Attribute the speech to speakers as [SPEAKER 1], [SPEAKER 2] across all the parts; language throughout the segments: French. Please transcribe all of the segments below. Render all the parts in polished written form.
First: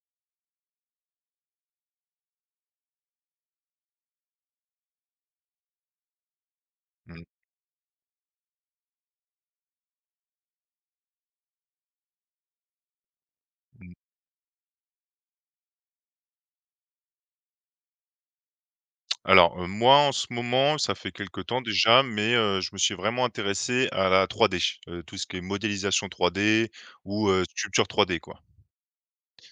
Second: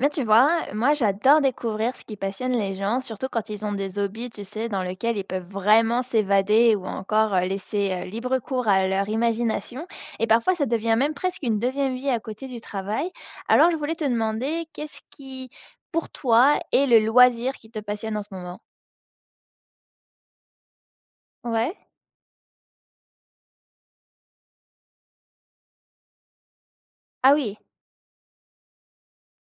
[SPEAKER 1] Mais tu vois, moi j'adore découvrir ce qui passionne les gens, surtout quand ils ont des hobbies, tu sais, dans lesquels ils peuvent vraiment s'évader ou
[SPEAKER 2] Mmh.
[SPEAKER 1] encore laisser libre cours à leur imagination. Et parfois ça devient même presque une deuxième vie à côté du travail. Alors je
[SPEAKER 2] Mmh.
[SPEAKER 1] voulais te demander, qu'est-ce qui, pour toi, est le loisir qui te passionne en ce moment?
[SPEAKER 2] Alors, moi, en ce moment, ça fait quelque temps
[SPEAKER 1] Ouais?
[SPEAKER 2] déjà, mais je me suis vraiment intéressé à la 3D, tout ce qui est modélisation 3D ou
[SPEAKER 1] Ah oui.
[SPEAKER 2] sculpture 3D, quoi.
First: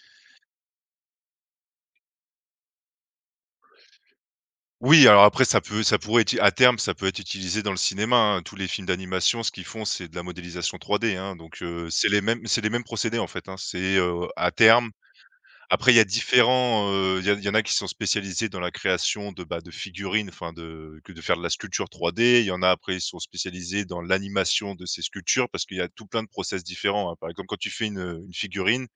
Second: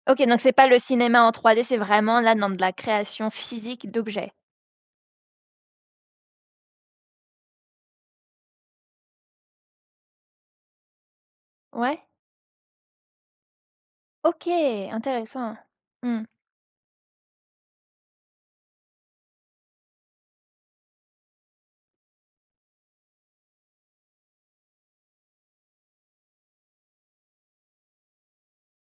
[SPEAKER 1] Ok, donc c'est pas le cinéma en 3D, c'est vraiment là dans de la création physique d'objets.
[SPEAKER 2] Oui, alors après ça pourrait être à terme, ça peut être utilisé dans le cinéma, hein. Tous les films d'animation, ce qu'ils font, c'est de la modélisation 3D, hein, donc
[SPEAKER 1] Ouais?
[SPEAKER 2] c'est les mêmes procédés, en fait, hein. C'est,
[SPEAKER 1] Ok,
[SPEAKER 2] à terme.
[SPEAKER 1] intéressant.
[SPEAKER 2] Après, il y a
[SPEAKER 1] Hmm.
[SPEAKER 2] différents, il y en a qui sont spécialisés dans la création de, bah, de figurines, enfin de faire de la sculpture 3D. Il y en a après, ils sont spécialisés dans l'animation de ces sculptures parce qu'il y a tout plein de process différents, hein. Par exemple, quand tu fais une figurine,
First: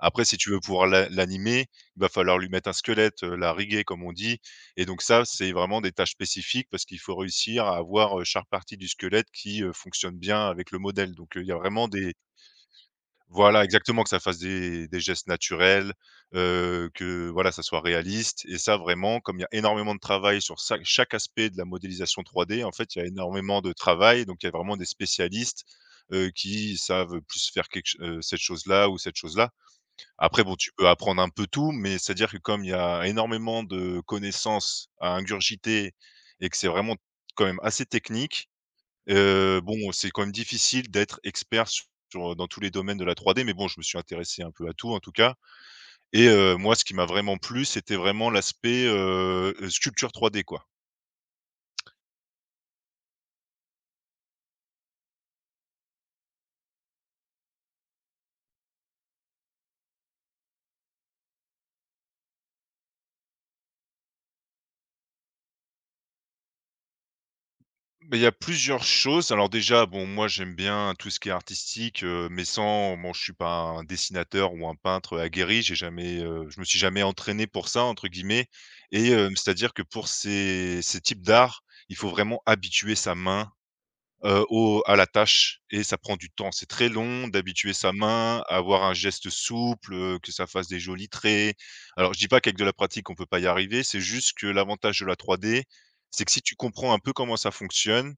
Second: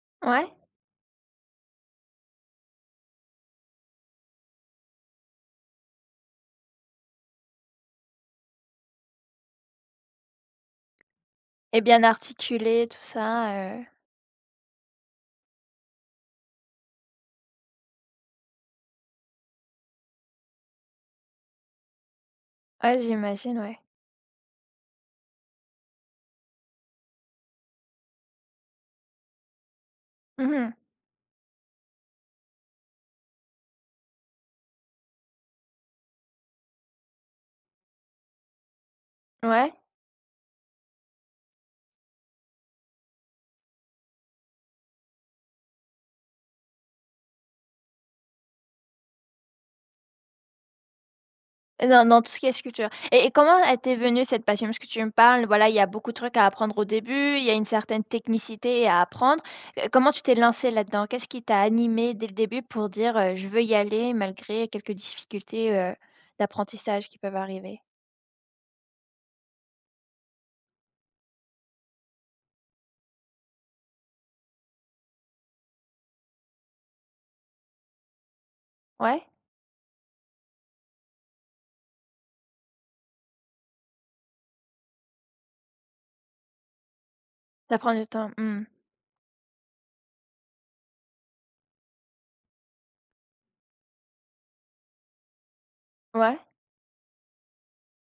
[SPEAKER 2] après si tu
[SPEAKER 1] Ouais?
[SPEAKER 2] veux pouvoir l'animer, il va falloir lui mettre un squelette, la riguer comme on dit, et donc ça, c'est vraiment des tâches spécifiques parce qu'il faut réussir à avoir, chaque partie du squelette qui, fonctionne bien avec le modèle. Donc, il y a
[SPEAKER 1] Et
[SPEAKER 2] vraiment
[SPEAKER 1] bien
[SPEAKER 2] des.
[SPEAKER 1] articulé, tout ça,
[SPEAKER 2] Voilà, exactement, que ça fasse des gestes naturels, que voilà, ça soit réaliste, et ça vraiment, comme il y a énormément de travail sur ça, chaque aspect de la modélisation 3D, en fait, il
[SPEAKER 1] ouais,
[SPEAKER 2] y a
[SPEAKER 1] j'imagine,
[SPEAKER 2] énormément de
[SPEAKER 1] ouais.
[SPEAKER 2] travail, donc il y a vraiment des spécialistes, qui savent plus faire quelque ch cette chose-là ou cette chose-là. Après bon, tu
[SPEAKER 1] Mmh.
[SPEAKER 2] peux apprendre un peu tout, mais c'est-à-dire que comme il y a énormément de connaissances à ingurgiter et que c'est vraiment quand même assez technique. Heu,
[SPEAKER 1] Ouais.
[SPEAKER 2] bon, c'est quand même difficile d'être expert dans tous les domaines de la 3D, mais bon, je me suis intéressé un peu à tout en tout cas, et moi, ce qui m'a vraiment plu, c'était vraiment l'aspect, sculpture 3D, quoi.
[SPEAKER 1] Dans tout ce qui est sculpture et comment elle venue cette passion? Parce que tu me parles, voilà, il y a beaucoup de trucs à apprendre au début, il y a une certaine technicité à apprendre. Comment tu t'es lancée là-dedans? Qu'est-ce qui t'a animé dès le début pour dire, «Je veux y aller» malgré quelques difficultés, d'apprentissage qui peuvent arriver?
[SPEAKER 2] Beh, il y a plusieurs choses. Alors déjà, bon, moi j'aime bien tout ce qui est artistique, mais sans bon, je suis pas un dessinateur ou un peintre aguerri. J'ai jamais, je me suis jamais «entraîné» pour ça, entre guillemets, et
[SPEAKER 1] Ouais?
[SPEAKER 2] c'est-à-dire que pour ces types d'art, il faut vraiment habituer sa main, au à la tâche, et ça prend du temps. C'est très long d'habituer
[SPEAKER 1] Ça
[SPEAKER 2] sa
[SPEAKER 1] prend du temps.
[SPEAKER 2] main, à
[SPEAKER 1] Mmh.
[SPEAKER 2] avoir un geste souple, que ça fasse des jolis traits. Alors je dis pas qu'avec de la pratique, on peut pas y arriver, c'est juste que l'avantage de la 3D, c'est que
[SPEAKER 1] Ouais.
[SPEAKER 2] si tu comprends un peu comment ça fonctionne,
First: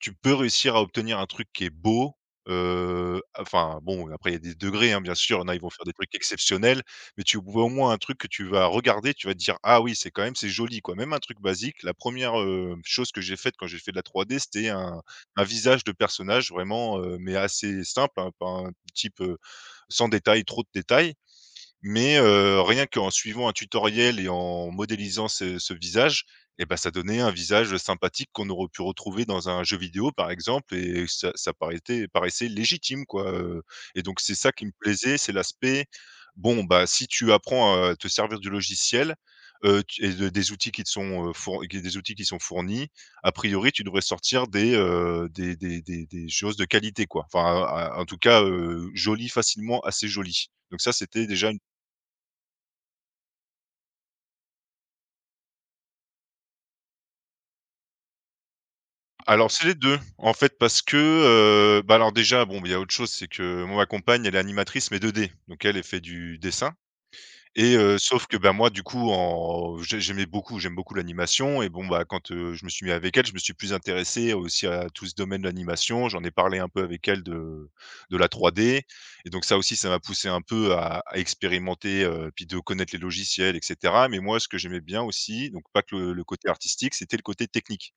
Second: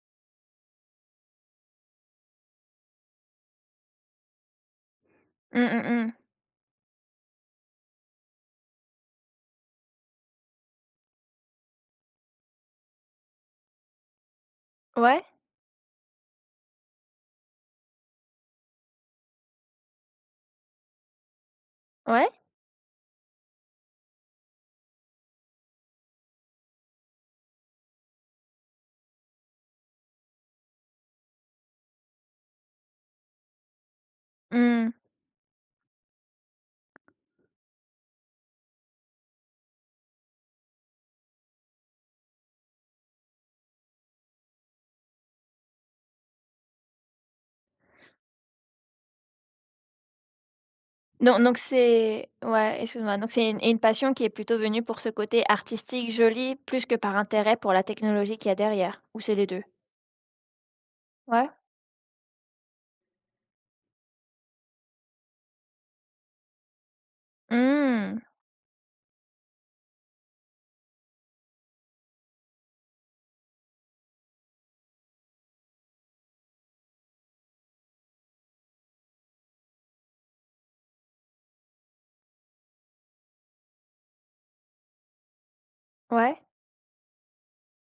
[SPEAKER 2] tu peux réussir à obtenir un truc qui est beau, enfin bon, après il y a des degrés, hein, bien sûr, il y en a, ils
[SPEAKER 1] Mmh,
[SPEAKER 2] vont faire
[SPEAKER 1] mmh
[SPEAKER 2] des
[SPEAKER 1] mh.
[SPEAKER 2] trucs exceptionnels, mais tu vois, au moins un truc que tu vas regarder, tu vas te dire: «Ah oui, c'est quand même c'est joli, quoi». Même un truc basique, la première re chose que j'ai faite quand j'ai fait de la 3D, c'était un
[SPEAKER 1] Ouais,
[SPEAKER 2] un visage de personnage vraiment, mais assez simple, hein, pas un type, sans détail, trop de détails, mais
[SPEAKER 1] ouais.
[SPEAKER 2] rien qu'en suivant un tutoriel et en modélisant ce visage, eh ben ça donnait un visage sympathique qu'on aurait pu retrouver dans un jeu vidéo, par exemple, et ça paraissait légitime, quoi, et donc c'est ça qui me
[SPEAKER 1] Mmh.
[SPEAKER 2] plaisait, c'est l'aspect, bon, bah, si tu apprends à te servir du logiciel, tu et de des outils qui te sont, four qui des outils qui sont fournis, a priori, tu devrais sortir des choses de qualité, quoi. Enfin, en tout cas, jolies, facilement, assez joli. Donc ça, c'était
[SPEAKER 1] Donc
[SPEAKER 2] déjà
[SPEAKER 1] donc
[SPEAKER 2] une.
[SPEAKER 1] c'est ouais, excuse-moi, donc c'est une passion qui est plutôt venue pour ce côté artistique, joli, plus que par intérêt pour la technologie qu'il y a derrière? Ou c'est les
[SPEAKER 2] Alors
[SPEAKER 1] deux.
[SPEAKER 2] c'est les 2, en fait, parce que,
[SPEAKER 1] Ouais?
[SPEAKER 2] bah, alors déjà, bon, il y a autre chose, c'est que moi ma compagne, elle est animatrice, mais 2D, donc elle, elle fait du dessin, et
[SPEAKER 1] Mmh.
[SPEAKER 2] sauf que, bah, moi du coup en j'ai j'aimais beaucoup j'aime beaucoup l'animation, et bon, bah, quand, je me suis mis avec elle, je me suis plus intéressé aussi à tout ce domaine de l'animation. J'en ai parlé un peu avec elle de la 3D, et donc ça aussi, ça m'a poussé un peu à expérimenter, puis de connaître les logiciels et cetera, mais moi ce que j'aimais bien aussi, donc pas que le
[SPEAKER 1] Ouais.
[SPEAKER 2] côté artistique, c'était le côté technique.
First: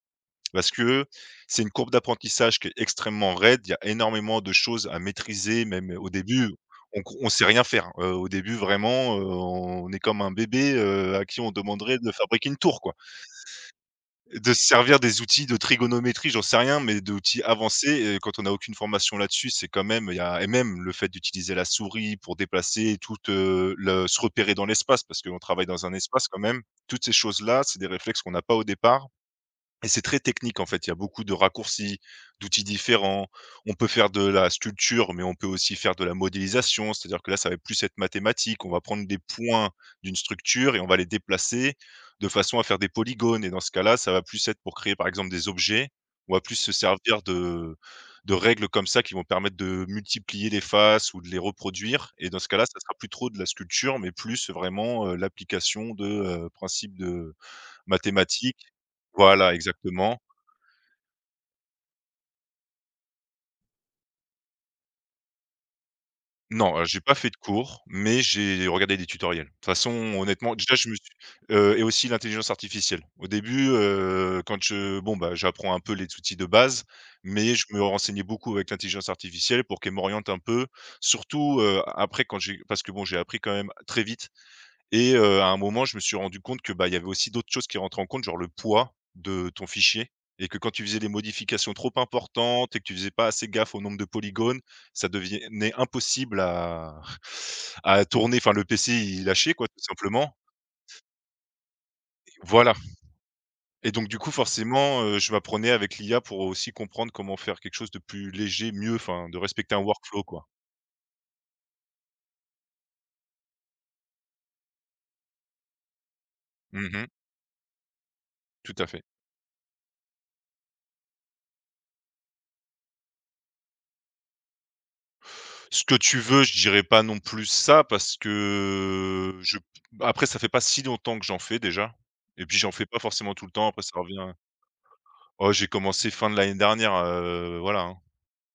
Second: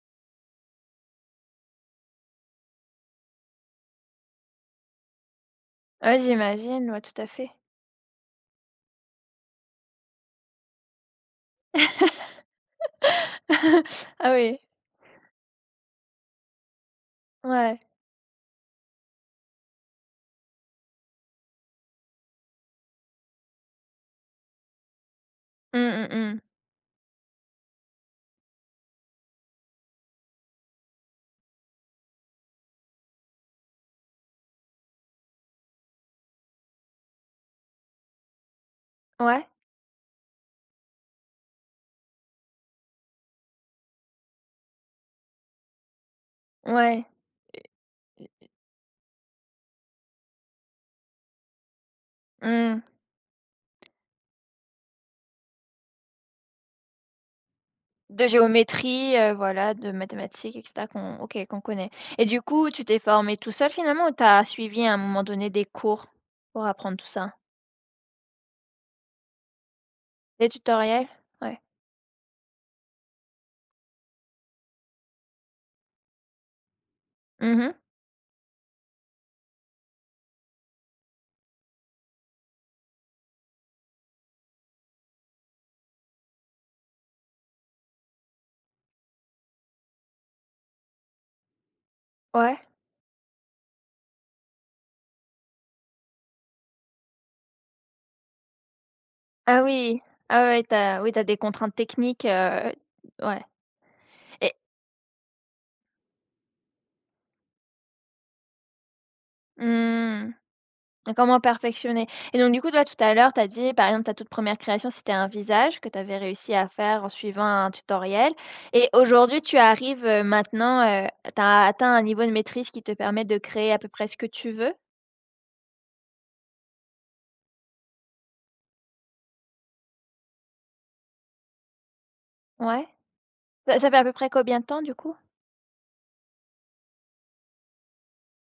[SPEAKER 2] Parce que c'est une courbe d'apprentissage qui est extrêmement raide. Il y a énormément de choses à maîtriser, même au
[SPEAKER 1] Ouais,
[SPEAKER 2] début,
[SPEAKER 1] j'imagine, ouais, tout à
[SPEAKER 2] on sait
[SPEAKER 1] fait.
[SPEAKER 2] rien faire. Au début, vraiment, on est comme un bébé, à qui on demanderait de fabriquer une tour, quoi.
[SPEAKER 1] Ah
[SPEAKER 2] De
[SPEAKER 1] oui,
[SPEAKER 2] se servir des outils de trigonométrie, j'en sais rien, mais d'outils
[SPEAKER 1] ouais.
[SPEAKER 2] avancés, et quand on n'a aucune formation là-dessus, c'est quand même, il y a, et même le fait d'utiliser la souris pour déplacer tout le se repérer dans l'espace, parce qu'on travaille dans un
[SPEAKER 1] Mmh,
[SPEAKER 2] espace
[SPEAKER 1] mmh
[SPEAKER 2] quand
[SPEAKER 1] mh.
[SPEAKER 2] même. Toutes ces choses-là, c'est des réflexes qu'on n'a pas au départ, et c'est très technique en fait, il y a beaucoup de raccourcis, d'outils différents. On peut faire de la sculpture, mais on peut aussi faire de la modélisation, c'est-à-dire que là, ça va plus être mathématique. On va prendre des
[SPEAKER 1] Ouais,
[SPEAKER 2] points d'une structure et on va les déplacer de façon à faire des polygones. Et dans ce cas-là, ça va plus être pour créer par exemple des objets. On va plus se
[SPEAKER 1] ouais.
[SPEAKER 2] servir de règles comme ça qui vont permettre de multiplier les faces ou de les reproduire. Et dans ce cas-là, ça
[SPEAKER 1] Mmh.
[SPEAKER 2] sera plus trop de la sculpture, mais plus vraiment l'application de principes de.
[SPEAKER 1] De
[SPEAKER 2] Mathématiques.
[SPEAKER 1] géométrie,
[SPEAKER 2] Voilà,
[SPEAKER 1] voilà, de
[SPEAKER 2] exactement.
[SPEAKER 1] mathématiques et cetera qu'on OK, qu'on connaît. Et du coup, tu t'es formé tout seul finalement ou t'as suivi à un moment donné des cours pour
[SPEAKER 2] Non,
[SPEAKER 1] apprendre
[SPEAKER 2] j'ai
[SPEAKER 1] tout
[SPEAKER 2] pas fait
[SPEAKER 1] ça?
[SPEAKER 2] de cours, mais j'ai regardé des tutoriels. De toute façon,
[SPEAKER 1] Des
[SPEAKER 2] honnêtement, déjà je me
[SPEAKER 1] tutoriels?
[SPEAKER 2] suis
[SPEAKER 1] Ouais.
[SPEAKER 2] et aussi l'intelligence artificielle. Au début, quand je, bon, bah, j'apprends un peu les outils de base, mais je
[SPEAKER 1] Mmh.
[SPEAKER 2] me renseignais beaucoup avec l'intelligence artificielle pour qu'elle m'oriente un peu. Surtout, après quand j'ai, parce que bon, j'ai appris quand même très vite. Et à un moment, je me suis rendu compte que, bah, il y avait aussi d'autres choses qui rentraient en compte, genre le poids de ton fichier, et que quand tu faisais des modifications trop
[SPEAKER 1] Ouais.
[SPEAKER 2] importantes et que tu faisais pas assez gaffe au nombre de polygones, ça devenait impossible à à tourner. Enfin, le PC, il lâchait
[SPEAKER 1] Ah
[SPEAKER 2] quoi, tout
[SPEAKER 1] oui.
[SPEAKER 2] simplement.
[SPEAKER 1] Ah ouais, t'as, oui, t'as des contraintes techniques,
[SPEAKER 2] Voilà,
[SPEAKER 1] ouais
[SPEAKER 2] et donc du coup,
[SPEAKER 1] et
[SPEAKER 2] forcément, je m'apprenais avec l'IA pour aussi comprendre comment faire quelque chose de plus léger, mieux, enfin de respecter un workflow,
[SPEAKER 1] mmh,
[SPEAKER 2] quoi.
[SPEAKER 1] comment perfectionner et donc du coup, toi, tout à l'heure, t'as dit, par exemple, ta toute première création, c'était un visage que t'avais réussi à
[SPEAKER 2] Mmh
[SPEAKER 1] faire
[SPEAKER 2] mh.
[SPEAKER 1] en suivant un tutoriel
[SPEAKER 2] Tout à
[SPEAKER 1] et
[SPEAKER 2] fait.
[SPEAKER 1] aujourd'hui, tu arrives, maintenant, tu atteint un niveau de maîtrise qui te permet de créer à peu près ce que tu veux?
[SPEAKER 2] Ce que tu veux, je dirais pas non plus ça, parce que je après ça fait pas si longtemps que j'en fais déjà, et puis j'en fais
[SPEAKER 1] Ouais.
[SPEAKER 2] pas forcément tout le temps.
[SPEAKER 1] Ça
[SPEAKER 2] Après
[SPEAKER 1] ça
[SPEAKER 2] ça
[SPEAKER 1] fait à peu près
[SPEAKER 2] revient.
[SPEAKER 1] combien de temps, du coup?
[SPEAKER 2] Oh, j'ai commencé fin de l'année dernière, voilà, hein,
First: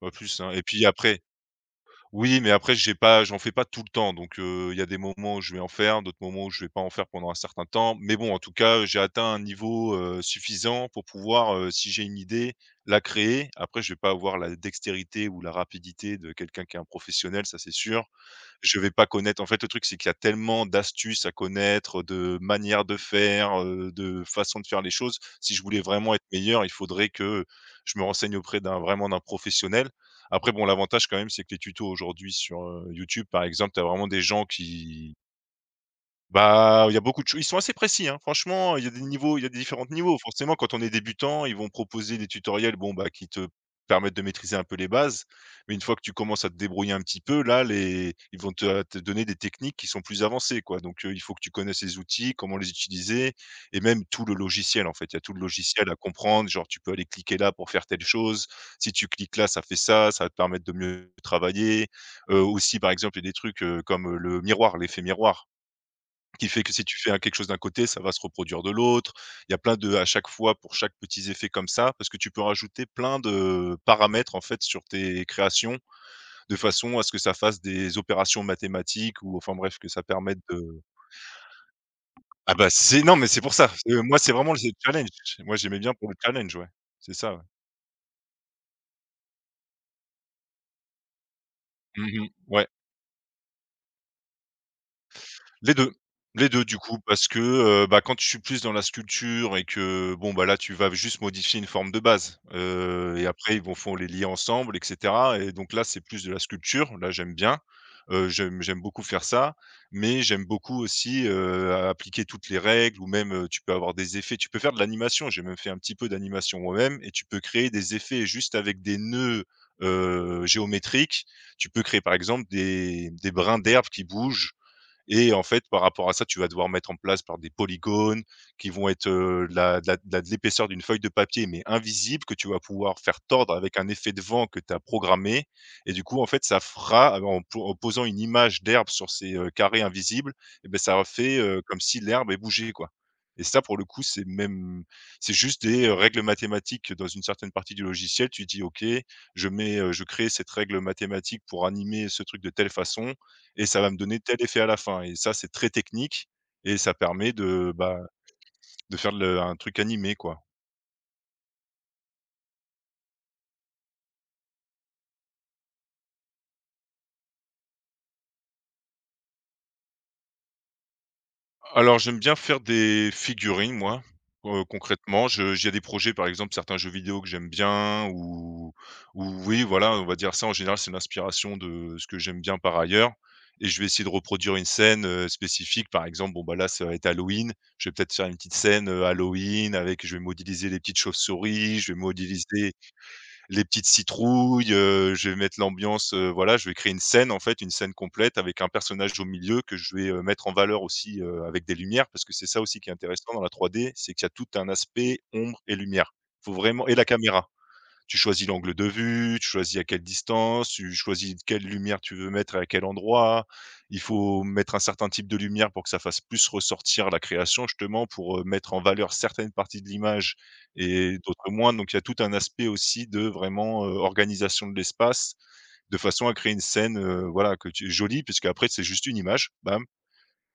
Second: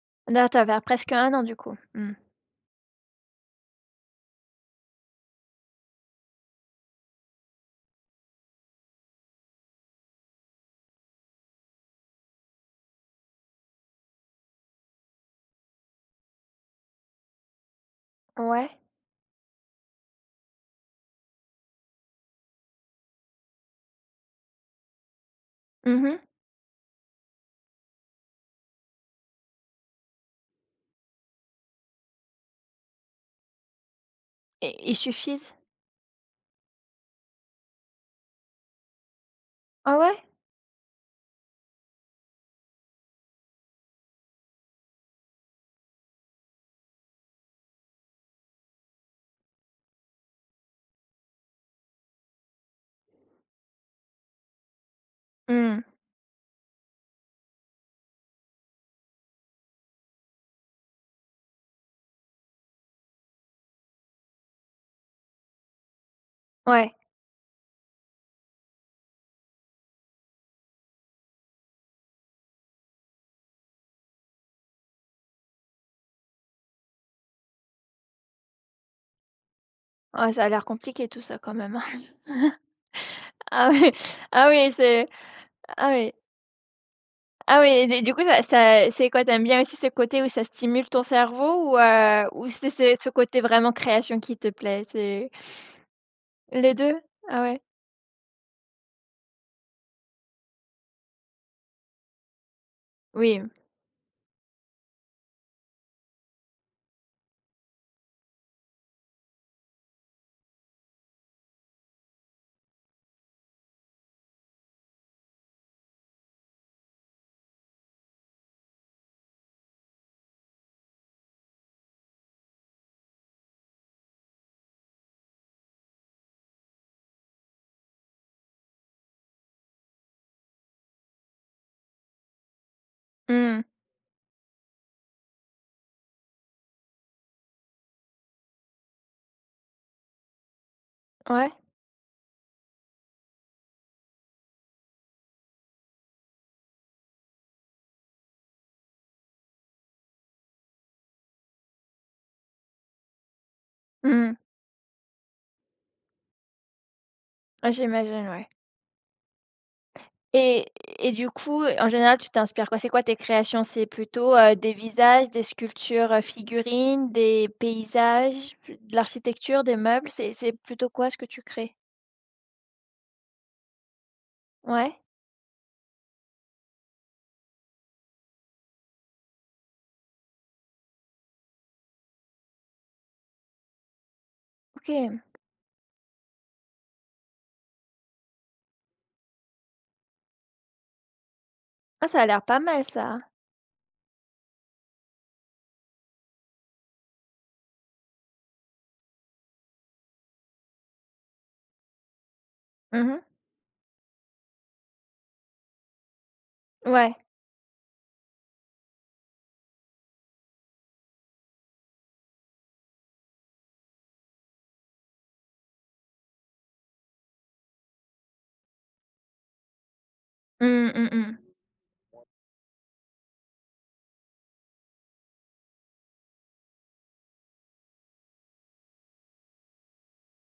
[SPEAKER 2] pas plus,
[SPEAKER 1] Là,
[SPEAKER 2] hein, et
[SPEAKER 1] t'as vers
[SPEAKER 2] puis
[SPEAKER 1] presque
[SPEAKER 2] après.
[SPEAKER 1] un an, du coup? Mmh.
[SPEAKER 2] Oui, mais après j'en fais pas tout le temps, donc il y a des moments où je vais en faire, d'autres moments où je vais pas en faire pendant un certain temps, mais bon, en tout cas, j'ai atteint un niveau, suffisant pour pouvoir, si j'ai une idée, la créer. Après je vais pas avoir la dextérité ou la rapidité de quelqu'un qui est un professionnel, ça c'est sûr,
[SPEAKER 1] Ouais.
[SPEAKER 2] je vais pas connaître, en fait, le truc, c'est qu'il y a tellement d'astuces à connaître, de manières de faire, de façons de faire les choses. Si je voulais vraiment
[SPEAKER 1] Mmh.
[SPEAKER 2] être meilleur, il faudrait que je me renseigne auprès d'un vraiment d'un professionnel. Après bon, l'avantage quand même, c'est que les tutos aujourd'hui sur, YouTube, par exemple, tu as vraiment des gens
[SPEAKER 1] Et ils
[SPEAKER 2] qui.
[SPEAKER 1] suffisent?
[SPEAKER 2] Bah, il y a beaucoup de choses. Ils sont assez précis, hein. Franchement, il y a des différents
[SPEAKER 1] Ah
[SPEAKER 2] niveaux.
[SPEAKER 1] ouais?
[SPEAKER 2] Forcément, quand on est débutant, ils vont proposer des tutoriels, bon, bah, qui te permettent de maîtriser un peu les bases. Mais une fois que tu commences à te débrouiller un petit peu, là, les ils vont te donner des techniques qui sont plus avancées, quoi. Donc, il faut que tu connaisses les outils, comment les utiliser, et même tout le logiciel, en fait. Il y a tout le
[SPEAKER 1] Mmh.
[SPEAKER 2] logiciel à comprendre, genre, tu peux aller cliquer là pour faire telle chose. Si tu cliques là, ça fait ça, ça va te permettre de mieux travailler. Aussi, par exemple, il y a des trucs, comme le miroir, l'effet miroir, qui fait que si
[SPEAKER 1] Ouais.
[SPEAKER 2] tu fais quelque chose d'un côté, ça va se reproduire de l'autre. Il y a plein de à chaque fois pour chaque petit effet comme ça, parce que tu peux rajouter plein de paramètres en fait sur tes créations, de façon à ce que ça fasse des opérations mathématiques ou enfin bref que ça
[SPEAKER 1] Ouais,
[SPEAKER 2] permette
[SPEAKER 1] ça a l'air
[SPEAKER 2] de
[SPEAKER 1] compliqué tout ça quand même, hein.
[SPEAKER 2] ah bah c'est non mais c'est pour ça,
[SPEAKER 1] Ah oui,
[SPEAKER 2] moi c'est
[SPEAKER 1] ah
[SPEAKER 2] vraiment le
[SPEAKER 1] oui, c'est
[SPEAKER 2] challenge. Moi j'aimais
[SPEAKER 1] ah
[SPEAKER 2] bien pour
[SPEAKER 1] oui,
[SPEAKER 2] le challenge, ouais. C'est ça, ouais.
[SPEAKER 1] ah oui et du coup ça c'est quoi? T'aimes bien aussi ce côté où ça stimule ton cerveau
[SPEAKER 2] Mmh.
[SPEAKER 1] ou
[SPEAKER 2] Ouais.
[SPEAKER 1] c'est ce côté vraiment création qui te plaît? C'est
[SPEAKER 2] Les 2, les deux
[SPEAKER 1] les
[SPEAKER 2] du coup,
[SPEAKER 1] deux.
[SPEAKER 2] parce que,
[SPEAKER 1] Ah ouais?
[SPEAKER 2] bah, quand je suis plus dans la sculpture et que, bon, bah, là, tu vas juste modifier une forme de base, et
[SPEAKER 1] Oui.
[SPEAKER 2] après ils vont font les lier ensemble et cetera et donc là, c'est plus de la sculpture. Là, j'aime bien, j'aime beaucoup faire ça, mais j'aime beaucoup aussi, appliquer toutes les règles ou même, tu peux avoir des effets. Tu peux faire de l'animation, j'ai même fait un petit peu d'animation moi-même et tu peux créer des effets juste avec des nœuds, géométriques. Tu peux créer, par exemple, des brins d'herbe qui bougent et en fait, par rapport à ça, tu vas devoir mettre en place par des polygones qui vont être, de la de l'épaisseur d'une feuille de papier, mais invisible, que tu vas pouvoir faire tordre
[SPEAKER 1] Hmm.
[SPEAKER 2] avec un effet de vent que tu as programmé et du coup, en fait, ça fera ah, en posant une image d'herbe sur ces, carrés invisibles et beh, ça fait,
[SPEAKER 1] Ouais.
[SPEAKER 2] comme si l'herbe est bougée, quoi et ça, pour le coup, c'est même c'est juste des, règles mathématiques dans une certaine partie du logiciel. Tu dis: «OK, je mets, je crée cette règle mathématique pour animer ce truc de telle façon» et ça va me donner
[SPEAKER 1] Hmm.
[SPEAKER 2] tel effet à la fin et ça, c'est très technique et ça permet de,
[SPEAKER 1] Ouais,
[SPEAKER 2] bah,
[SPEAKER 1] j'imagine, ouais
[SPEAKER 2] de faire le un truc animé, quoi.
[SPEAKER 1] et et du coup, en général, tu t'inspires quoi? C'est quoi tes créations? C'est plutôt, des visages, des sculptures, figurines, des paysages, de l'architecture, des meubles? C'est plutôt quoi ce que tu crées?
[SPEAKER 2] Alors j'aime bien faire des figurines moi,
[SPEAKER 1] Ouais.
[SPEAKER 2] concrètement, je j'ai des projets, par exemple, certains jeux vidéo que j'aime bien ou oui, voilà, on va dire ça, en général, c'est l'inspiration de ce que j'aime bien par ailleurs et je vais essayer de reproduire une scène,
[SPEAKER 1] OK.
[SPEAKER 2] spécifique. Par exemple, bon, bah, là, ça va être Halloween, je vais peut-être faire une petite scène, Halloween avec je vais modéliser les petites chauves-souris, je vais
[SPEAKER 1] Ah, ça a l'air pas
[SPEAKER 2] modéliser
[SPEAKER 1] mal ça.
[SPEAKER 2] les petites citrouilles, je vais mettre l'ambiance, voilà, je vais créer une scène, en fait, une scène complète avec un personnage au milieu que je vais, mettre en valeur aussi, avec des lumières parce que c'est ça aussi qui est
[SPEAKER 1] Mhm.
[SPEAKER 2] intéressant dans la 3D, c'est qu'il y a tout un aspect ombre et lumière. Faut vraiment et la
[SPEAKER 1] Ouais.
[SPEAKER 2] caméra. Tu choisis l'angle de vue, tu choisis à quelle distance, tu choisis quelle lumière tu veux mettre à quel endroit. Il faut mettre un certain type de lumière pour que ça fasse plus ressortir la création justement, pour, mettre en valeur certaines parties de l'image
[SPEAKER 1] Mmh, mmh
[SPEAKER 2] et
[SPEAKER 1] mh.
[SPEAKER 2] d'autres moins. Donc il y a tout un aspect aussi de vraiment, organisation de l'espace, de façon à créer une scène, voilà que tu jolie puisque après c'est juste une image, bam,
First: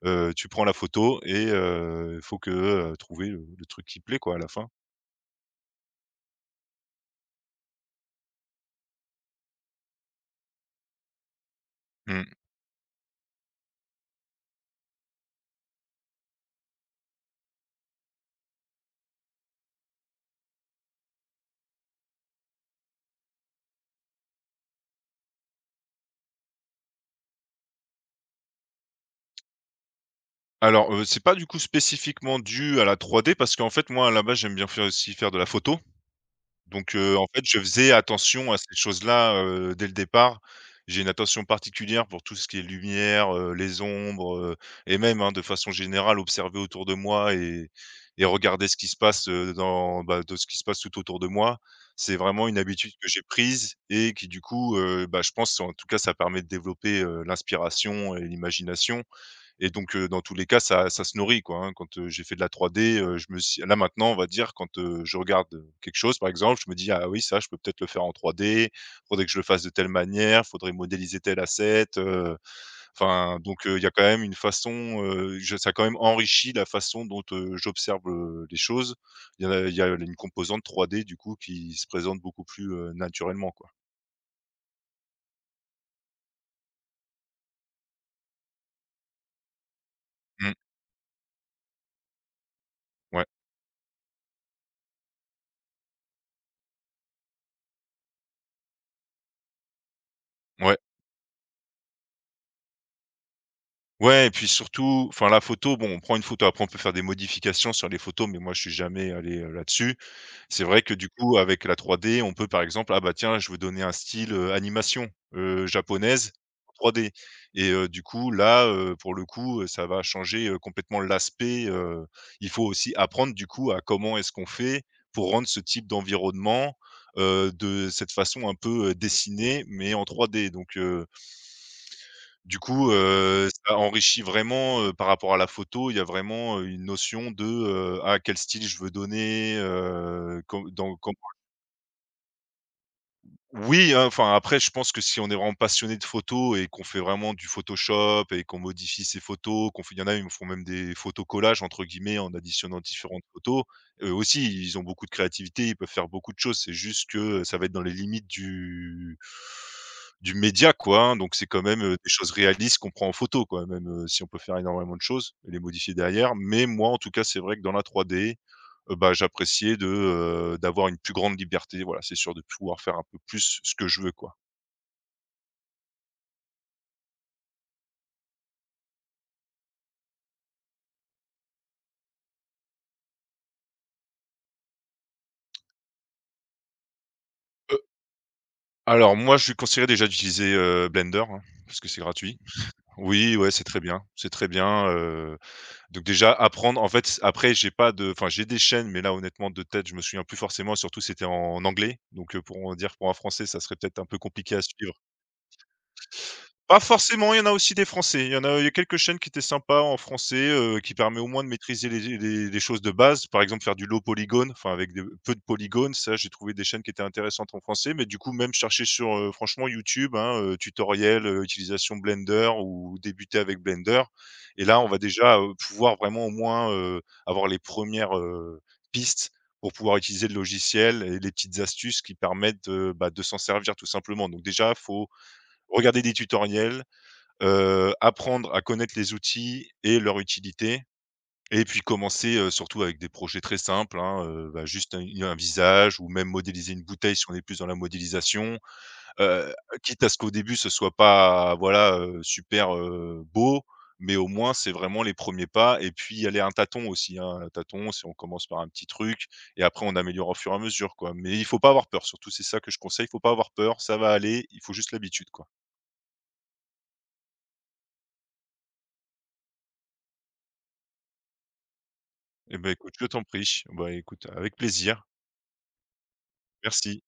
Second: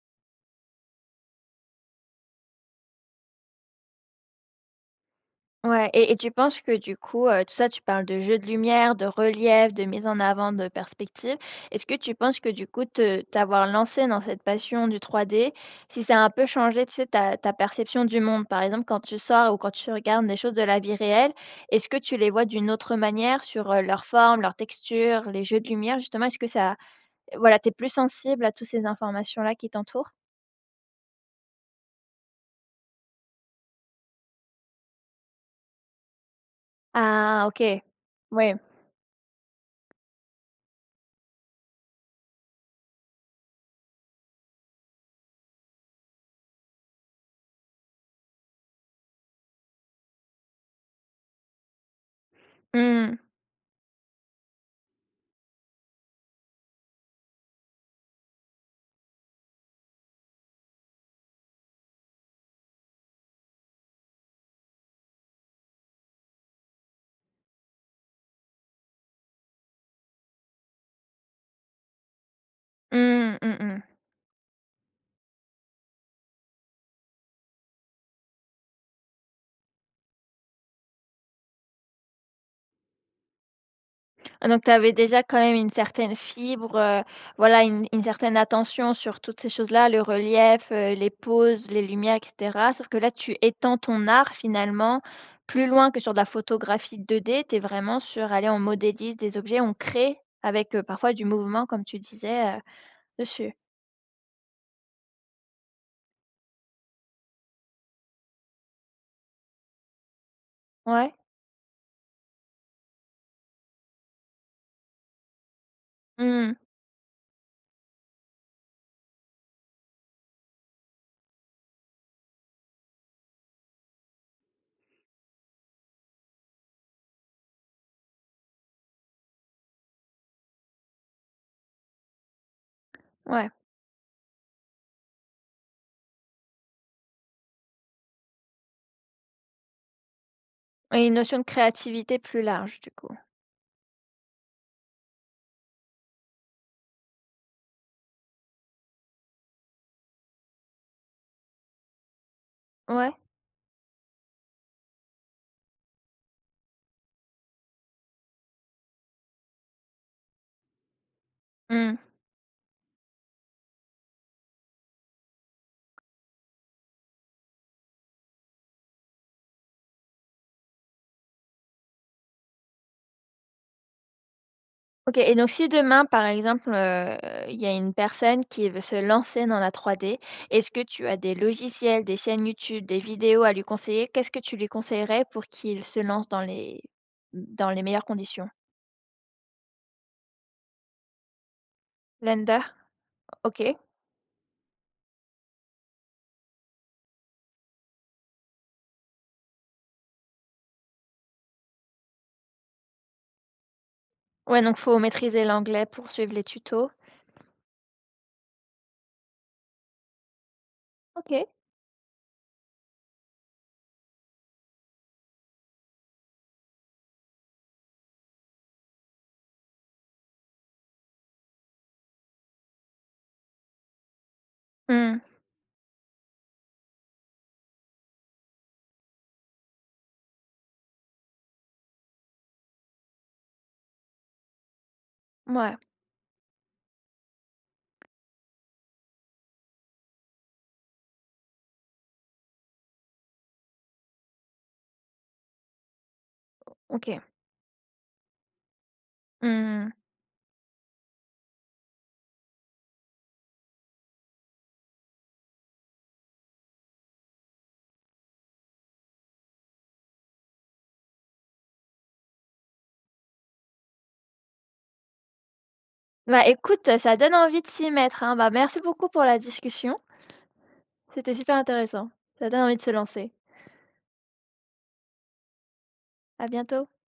[SPEAKER 2] tu prends la photo et il faut que, trouver le truc qui plaît quoi à la fin.
[SPEAKER 1] Ouais et tu penses que du coup, tout ça, tu parles de jeu de lumière, de relief, de mise en avant de perspective. Est-ce que tu
[SPEAKER 2] Mmh.
[SPEAKER 1] penses que du coup, te t'avoir lancé dans cette passion du 3D, si ça a un peu changé, tu sais, ta perception du monde? Par exemple, quand tu sors ou quand tu regardes des choses de la vie réelle, est-ce que tu les vois d'une autre manière sur, leur forme, leur texture, les jeux de lumière justement? Est-ce que ça voilà, t'es plus sensible à toutes ces informations-là qui t'entourent?
[SPEAKER 2] Alors, c'est pas du coup spécifiquement dû à la 3D parce qu'en fait, moi, à la base, j'aime bien faire de la photo. Donc, en fait,
[SPEAKER 1] Ah
[SPEAKER 2] je
[SPEAKER 1] OK.
[SPEAKER 2] faisais attention
[SPEAKER 1] Ouais.
[SPEAKER 2] à ces choses-là, dès le départ. J'ai une attention particulière pour tout ce qui est lumière, les ombres, et même, hein, de façon générale, observer autour de moi et regarder ce qui se passe, dans bah, de ce qui se passe tout autour de moi. C'est vraiment une habitude que
[SPEAKER 1] Mmh.
[SPEAKER 2] j'ai prise et qui du coup, bah, je pense en tout cas, ça permet de développer, l'inspiration et l'imagination et donc, dans tous les cas, ça se nourrit, quoi, hein. Quand, j'ai fait de la 3D, je me suis là, maintenant, on va dire, quand, je regarde, quelque chose, par exemple, je me dis: «Ah oui, ça, je peux peut-être le faire en 3D. Faudrait que je le fasse de telle manière, faudrait modéliser tel asset»,
[SPEAKER 1] Mmh.
[SPEAKER 2] enfin,
[SPEAKER 1] Mmh
[SPEAKER 2] donc,
[SPEAKER 1] mh.
[SPEAKER 2] il y a quand même une façon, je ça a quand même enrichi la façon dont, j'observe, les choses. Il y a une composante 3D, du coup, qui se présente beaucoup plus, naturellement, quoi.
[SPEAKER 1] Ah donc tu avais déjà quand même une certaine fibre, voilà une certaine attention sur toutes ces choses-là, le
[SPEAKER 2] Mmh.
[SPEAKER 1] relief, les poses, les lumières et cetera. Sauf que là,
[SPEAKER 2] Ouais.
[SPEAKER 1] tu étends ton art finalement plus loin que sur de la photographie deux d tu es vraiment sur: «Allez, on modélise des objets, on crée avec,
[SPEAKER 2] Ouais.
[SPEAKER 1] parfois du mouvement», comme tu disais, dessus.
[SPEAKER 2] Ouais et puis surtout, enfin la photo, bon, on prend une photo, après on peut faire des modifications sur les photos, mais moi je suis jamais allé, là-dessus. C'est vrai que du
[SPEAKER 1] Ouais.
[SPEAKER 2] coup avec la 3D, on peut par exemple, ah bah tiens, je veux donner un style, animation, japonaise
[SPEAKER 1] Mmh.
[SPEAKER 2] en 3D et du coup là, pour le coup, ça va changer, complètement l'aspect, il faut aussi apprendre du coup à comment est-ce qu'on fait pour rendre ce type d'environnement, de cette façon un peu, dessinée mais en 3D donc du coup,
[SPEAKER 1] Ouais.
[SPEAKER 2] ça enrichit vraiment, par rapport à la photo, il y a vraiment, une notion de, «Ah, quel style je veux donner, com dans
[SPEAKER 1] Et une notion de créativité plus large du coup.
[SPEAKER 2] oui, hein, enfin après je pense que si on est vraiment passionné de photos et qu'on fait vraiment du Photoshop et qu'on modifie ses photos, qu'on fait il y en a, ils me font même des «photos collages» entre guillemets en additionnant
[SPEAKER 1] Ouais.
[SPEAKER 2] différentes photos. Eux aussi, ils ont beaucoup de créativité, ils peuvent faire beaucoup de choses. C'est juste que ça va être dans les limites du média quoi, hein, donc c'est quand même,
[SPEAKER 1] Mmh.
[SPEAKER 2] des choses réalistes qu'on prend en photo quoi, même, si on peut faire énormément de choses et les modifier derrière. Mais moi en tout cas, c'est vrai que dans la 3D bah, j'appréciais d'avoir une plus grande liberté, voilà, c'est sûr, de pouvoir faire un peu plus ce que je veux, quoi.
[SPEAKER 1] OK et donc si demain, par exemple, il y a une personne qui veut se lancer dans la 3D, est-ce que tu as des logiciels, des chaînes YouTube, des vidéos à lui conseiller? Qu'est-ce que tu lui conseillerais pour qu'il se lance dans
[SPEAKER 2] Heu,
[SPEAKER 1] les meilleures conditions?
[SPEAKER 2] alors moi, je lui conseillerais déjà d'utiliser, Blender, hein, parce que c'est gratuit.
[SPEAKER 1] Blender?
[SPEAKER 2] Oui, ouais,
[SPEAKER 1] OK.
[SPEAKER 2] c'est très bien, donc déjà apprendre en fait, après j'ai pas de enfin, j'ai des chaînes, mais là, honnêtement, de tête, je me souviens plus forcément, surtout c'était en anglais, donc pour en dire pour un Français, ça serait peut-être un peu compliqué à
[SPEAKER 1] Ouais, donc
[SPEAKER 2] suivre.
[SPEAKER 1] faut maîtriser l'anglais pour suivre les
[SPEAKER 2] Pas
[SPEAKER 1] tutos.
[SPEAKER 2] forcément, il y en a aussi des français. Il y a quelques chaînes qui étaient sympas en français, qui permet au moins
[SPEAKER 1] OK.
[SPEAKER 2] de maîtriser les choses de base. Par exemple, faire du low polygone, enfin avec des peu de polygones, ça j'ai trouvé des chaînes qui étaient intéressantes en français. Mais du coup, même chercher sur, franchement YouTube, hein, tutoriel, utilisation Blender ou débuter avec Blender. Et là, on va
[SPEAKER 1] Mmh.
[SPEAKER 2] déjà, pouvoir vraiment au moins, avoir les premières res pistes pour pouvoir utiliser le logiciel et les petites astuces qui permettent, bah, de s'en servir tout simplement. Donc déjà, faut
[SPEAKER 1] Mouais.
[SPEAKER 2] regarder des tutoriels. Apprendre à connaître les outils et leur utilité et puis commencer, surtout avec des projets très simples, hein, bah, juste un visage ou même modéliser une bouteille
[SPEAKER 1] OK.
[SPEAKER 2] si on est plus dans la modélisation, heu,
[SPEAKER 1] Mmh.
[SPEAKER 2] quitte à ce qu'au début ce soit pas, voilà, super, beau, mais au moins c'est vraiment les premiers pas et puis y aller un tâton aussi, hein, un tâton, si on commence par un petit truc et après on améliore au fur et à mesure, quoi. Mais il faut pas avoir peur, surtout c'est ça que je conseille, il faut pas avoir peur, ça va aller, il faut juste l'habitude, quoi.
[SPEAKER 1] Bah, écoute, ça donne envie de s'y mettre, hein. Bah, merci beaucoup pour la discussion. C'était super intéressant. Ça
[SPEAKER 2] Eh
[SPEAKER 1] donne
[SPEAKER 2] ben
[SPEAKER 1] envie de se
[SPEAKER 2] écoute, je t'en
[SPEAKER 1] lancer.
[SPEAKER 2] prie. Bah, écoute, avec plaisir.
[SPEAKER 1] À bientôt.
[SPEAKER 2] Merci.